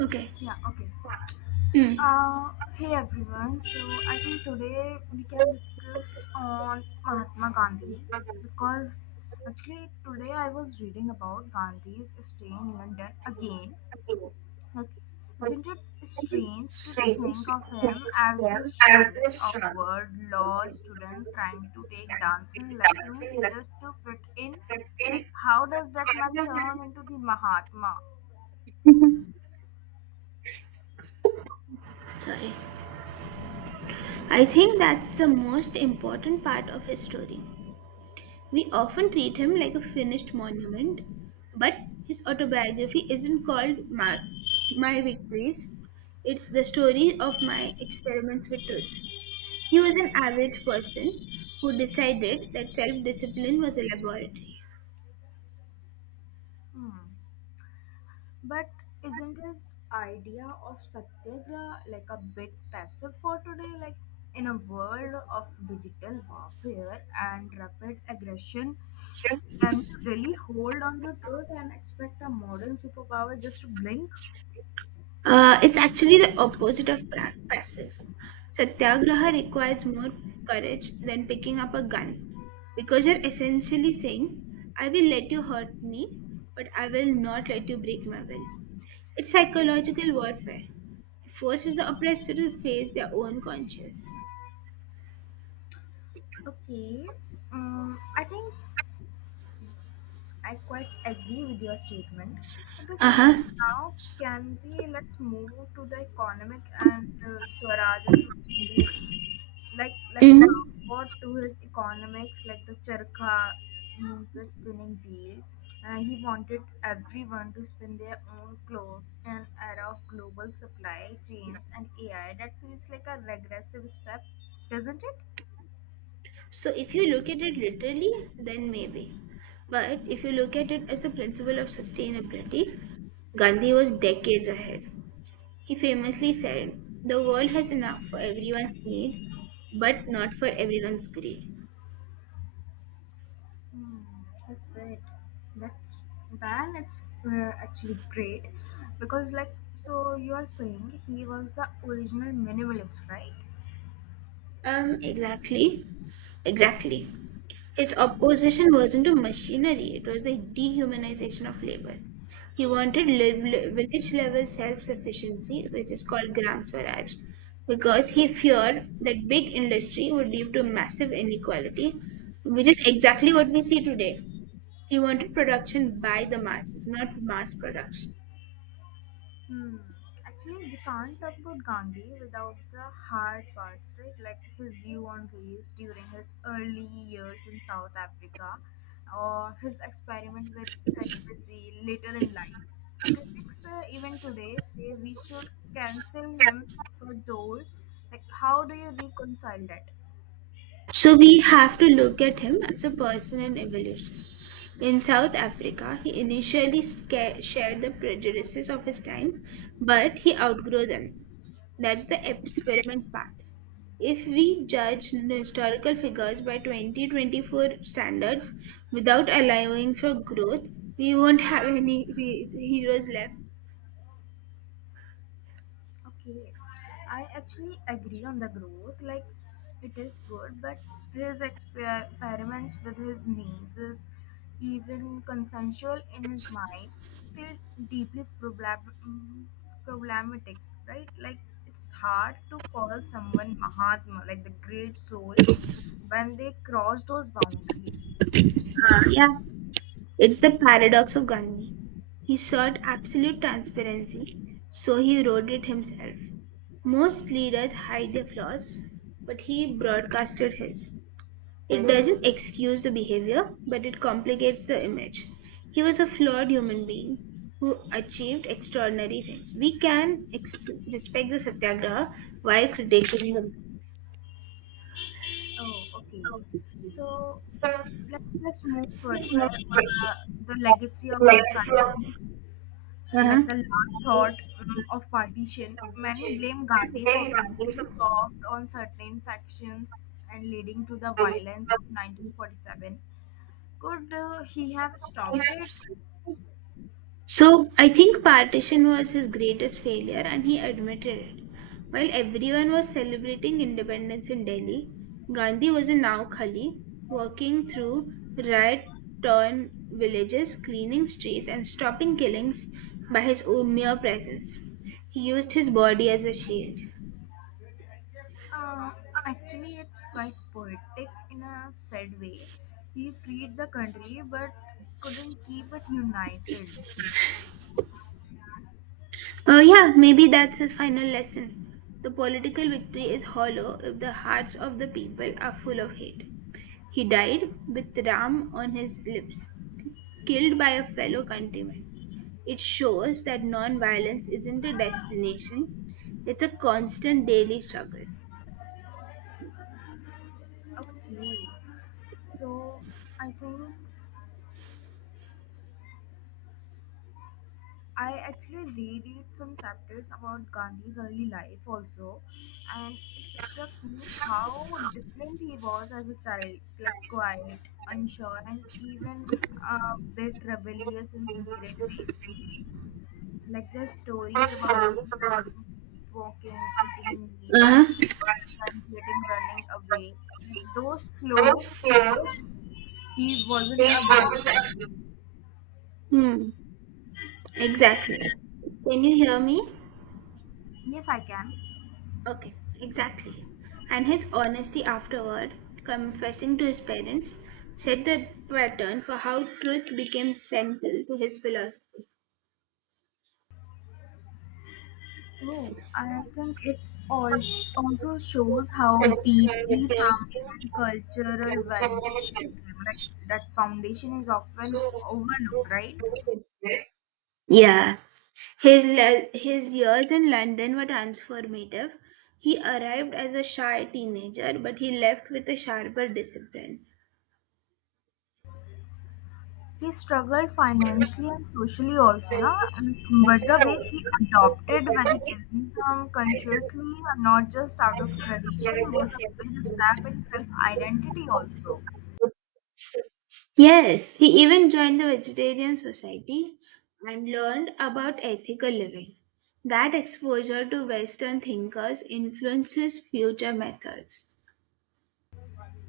Okay. Yeah, okay. Mm, Hey everyone. So I think today we can discuss on Mahatma Gandhi because actually today I was reading about Gandhi's stay in London again. Like, isn't it strange to think of him as this shy, awkward law student trying to take dancing lessons just to fit in? Like, how does that man turn into the Mahatma? Sorry. I think that's the most important part of his story. We often treat him like a finished monument, but his autobiography isn't called My Victories. It's the story of my experiments with truth. He was an average person who decided that self discipline was a laboratory. Hmm. But isn't this idea of satyagraha like a bit passive for today? Like in a world of digital warfare and rapid aggression, can you really hold on to truth and expect a modern superpower just to blink? It's actually the opposite of passive. Satyagraha requires more courage than picking up a gun because you're essentially saying, I will let you hurt me, but I will not let you break my will. It's psychological warfare. It forces the oppressor to face their own conscience. Okay, I think I quite agree with your statement. Okay, Uh so huh. now can we let's move to the economic and Swaraj and sustainability. Like let's Hmm. forward to his economics, like the charkha means the spinning wheel. He wanted everyone to spin their own clothes in an era of global supply chains and AI. That feels like a regressive step, doesn't it? So if you look at it literally, then maybe. But if you look at it as a principle of sustainability, Gandhi was decades ahead. He famously said, the world has enough for everyone's need, but not for everyone's greed. Hmm, that's it. That's then it's actually great because like so you are saying he was the original minimalist, right? Exactly. Exactly. His opposition wasn't to machinery, it was the dehumanization of labor. He wanted village level self sufficiency, which is called Gram Swaraj, because he feared that big industry would lead to massive inequality, which is exactly what we see today. He wanted production by the masses, not mass production. Hmm. Actually, we can't talk about Gandhi without the hard parts, right? Like his view on race during his early years in South Africa, or his experiment with celibacy later in life. Critics, even today, say we should cancel him for those. Like, how do you reconcile that? So we have to look at him as a person in evolution. In South Africa, he initially shared the prejudices of his time, but he outgrew them. That's the experiment path. If we judge historical figures by 2024 standards without allowing for growth, we won't have any heroes left. Okay, I actually agree on the growth. Like, it is good, but his experiments with his niece is even consensual in his mind, feel deeply problematic, right? Like, it's hard to call someone Mahatma, like the great soul, when they cross those boundaries. Yeah, it's the paradox of Gandhi. He sought absolute transparency, so he wrote it himself. Most leaders hide their flaws, but he broadcasted his. It doesn't excuse the behavior, but it complicates the image. He was a flawed human being who achieved extraordinary things. We can respect the Satyagraha while critiquing the. Oh, okay. So, let's move further on the legacy of the silence like Uh-huh. the last thought of partition, many blame Gandhi for being too soft on certain factions and leading to the violence of 1947. Could he have stopped it? So I think partition was his greatest failure and he admitted it. While everyone was celebrating independence in Delhi, Gandhi was in Naukhali, walking through riot torn villages, cleaning streets, and stopping killings by his own mere presence. He used his body as a shield. Uh, Actually, it's quite poetic in a sad way. He freed the country but couldn't keep it united. Yeah, maybe that's his final lesson. The political victory is hollow if the hearts of the people are full of hate. He died with Ram on his lips, killed by a fellow countryman. It shows that non-violence isn't a destination, it's a constant daily struggle. Okay, so I think I actually reread some chapters about Gandhi's early life also, and it struck me how different he was as a child, like quiet, unsure, and even a bit rebellious in secret ways. Like the stories about him walking, eating meat, and even sometimes running away. Like those slow, he wasn't a boss. Hmm, exactly. Can you hear me? Yes, I can. Okay, exactly. And his honesty afterward, confessing to his parents, set the pattern for how truth became central to his philosophy. Oh, I think it's all also shows how deeply family and cultural values shape him. Like that foundation is often overlooked, right? Yeah, his, his years in London were transformative. He arrived as a shy teenager, but he left with a sharper discipline. He struggled financially and socially also, na? And but the way he adopted vegetarianism consciously, and not just out of tradition, was a big step in self-identity also. Yes, he even joined the Vegetarian Society and learned about ethical living. That exposure to Western thinkers influences future methods.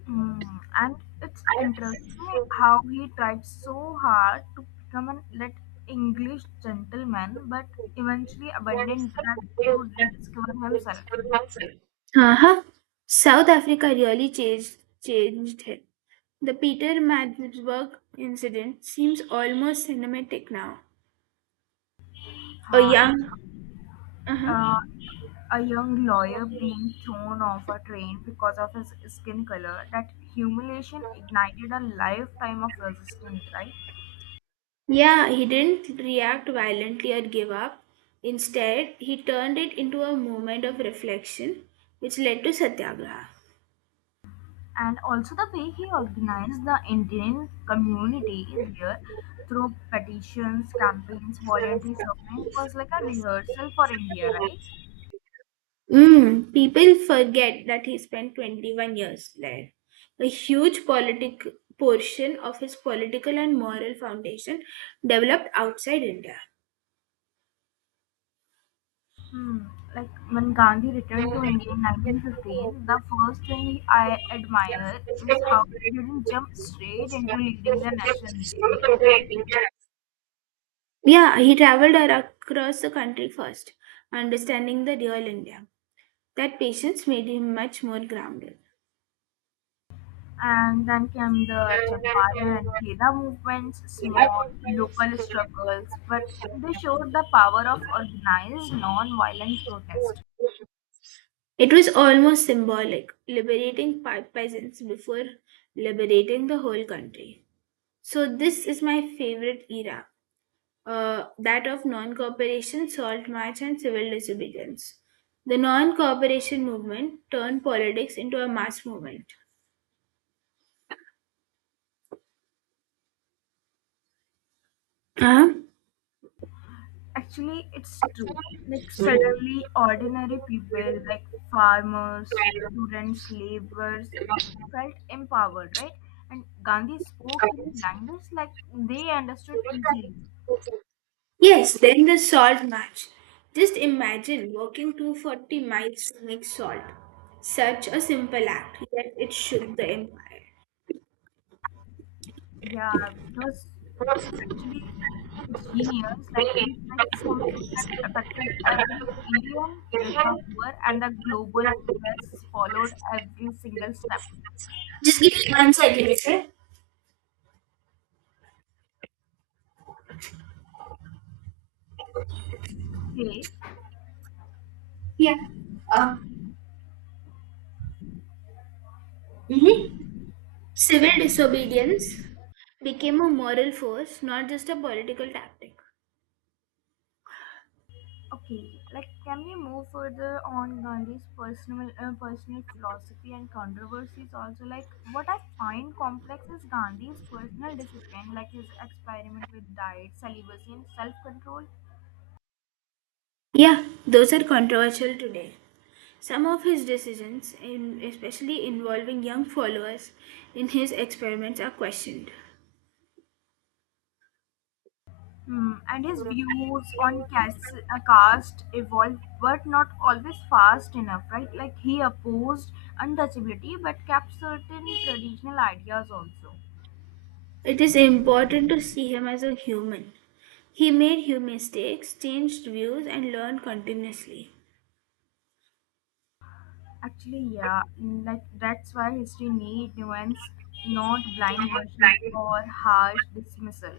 Hmm, and it's interesting how he tried so hard to become an elite English gentleman, but eventually abandoned that to rediscover himself. Uh-huh. South Africa really changed him. The Peter Madsburg incident seems almost cinematic now. A young, Actually, uh-huh. uh, a young lawyer being thrown off a train because of his skin color, that humiliation ignited a lifetime of resistance, right? Yeah, he didn't react violently or give up. Instead, he turned it into a moment of reflection, which led to Satyagraha. And also the way he organized the Indian community there through petitions, campaigns, voluntary suffering was like a rehearsal for India, right? Mm, people forget that he spent 21 years there. A huge politic portion of his political and moral foundation developed outside India. Hmm. Like when Gandhi returned to India in 1915, the first thing I admire is how he didn't jump straight into leading the national movement. Yeah, he traveled across the country first, understanding the real India. That patience made him much more grounded. And then came the Champaran and Kheda movements, small local struggles, but they showed the power of organized non-violent protest. It was almost symbolic, liberating peasants before liberating the whole country. So, this is my favorite era that of non-cooperation, salt march, and civil disobedience. The non-cooperation movement turned politics into a mass movement. Uh-huh. Actually, it's true. Like suddenly, ordinary people like farmers, students, laborers felt empowered, right? And Gandhi spoke in language like they understood easily. Yes, then the salt march. Just imagine walking 240 miles to make salt. Such a simple act, yet it shook the empire. Yeah, it was actually genius. Like he picked something that affected every Indian, rich or poor, and the global press followed every single step. Just give me 1 second, okay? Okay, Yeah. Uh, mm-hmm. Civil disobedience became a moral force, not just a political tactic. okay. Like, can we move further on Gandhi's personal philosophy and controversies? Also, like what I find complex is Gandhi's personal discipline, like his experiment with diet, celibacy, and self-control. Yeah, those are controversial today. Some of his decisions, in especially involving young followers in his experiments, are questioned. Hmm, and his views on caste evolved, but not always fast enough, right? Like he opposed untouchability, but kept certain traditional ideas also. It is important to see him as a human. He made huge mistakes, changed views, and learned continuously. Actually, yeah, like that's why history need nuance, not blind worship or harsh dismissal.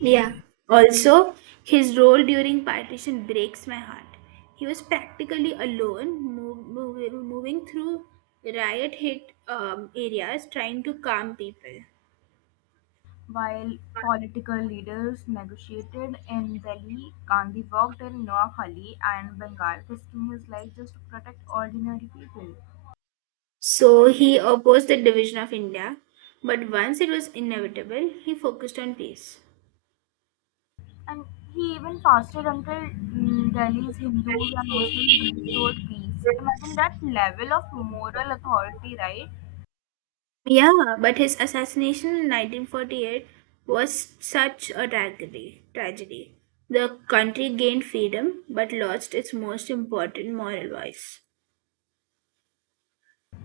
Yeah. Also, his role during partition breaks my heart. He was practically alone, moving through riot hit areas trying to calm people. While political leaders negotiated in Delhi, Gandhi worked in Noakhali and Bengal, risking his life just to protect ordinary people. So he opposed the division of India, but once it was inevitable, he focused on peace. And he even fasted until Delhi's Hindus and Muslims restored peace. Imagine that level of moral authority, right? Yeah, but his assassination in 1948 was such a tragedy. Tragedy. The country gained freedom but lost its most important moral voice.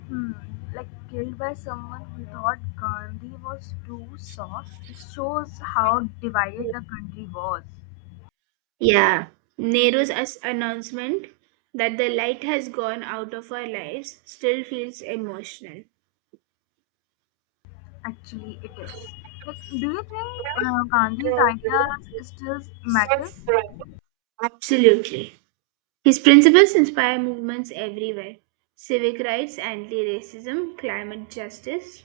Hmm. Like killed by someone who thought Gandhi was too soft. It shows how divided the country was. Yeah, Nehru's announcement that the light has gone out of our lives still feels emotional. Actually, it is. Like, do you think Gandhi's ideas still matter? Absolutely. His principles inspire movements everywhere civic rights, anti racism, climate justice.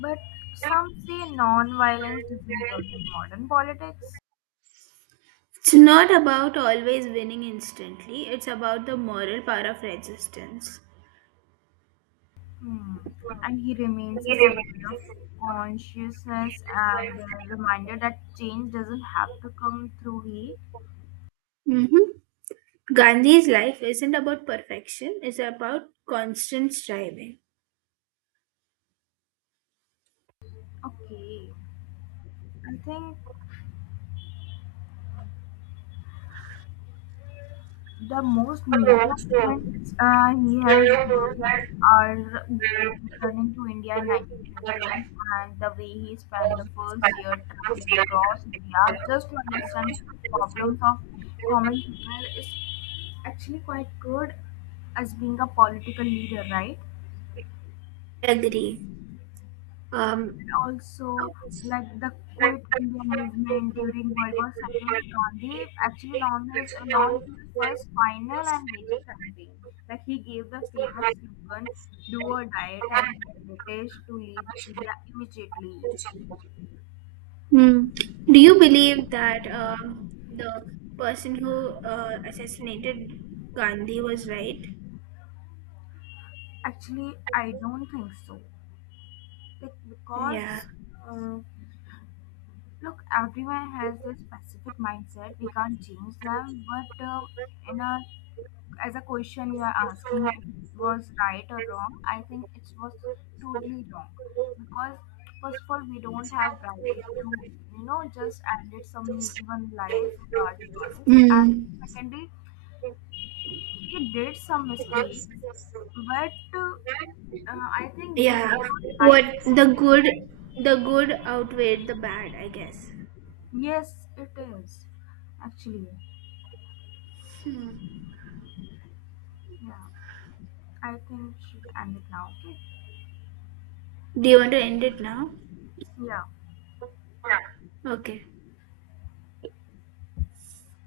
But some say non-violence doesn't work in modern politics. It's not about always winning instantly, it's about the moral power of resistance. Hmm. And he remains a symbol of consciousness and a reminder that change doesn't have to come through he. Hmm. Gandhi's life isn't about perfection, it's about constant striving. Okay. I think the most major movements he has done are returning to India in 1915 and the way he spent the first year traveling across India just to understand problems of common people is actually quite good as being a political leader, right? Agree. Um, And also, like the Quit India movement during World War II, Gandhi actually launched his first final and major campaign. Like he gave the famous slogan, "Do or die," telling the British to leave India immediately. hmm. Do you believe that the person who assassinated Gandhi was right? Actually, I don't think so. Like Yeah. because uh, look, everyone has their specific mindset. We can't change them, but in a as a question you are asking if it was right or wrong, I think it was totally wrong because first of all we don't have right to you know just ended someone life with our choice, and Hmm. secondly he did some mistakes, but uh, I think this is Yeah, not what life. The good outweighed the bad, I guess. Yes, it is actually. Hmm. Yeah. I think we should end it now, okay? Do you want to end it now? Yeah. Okay.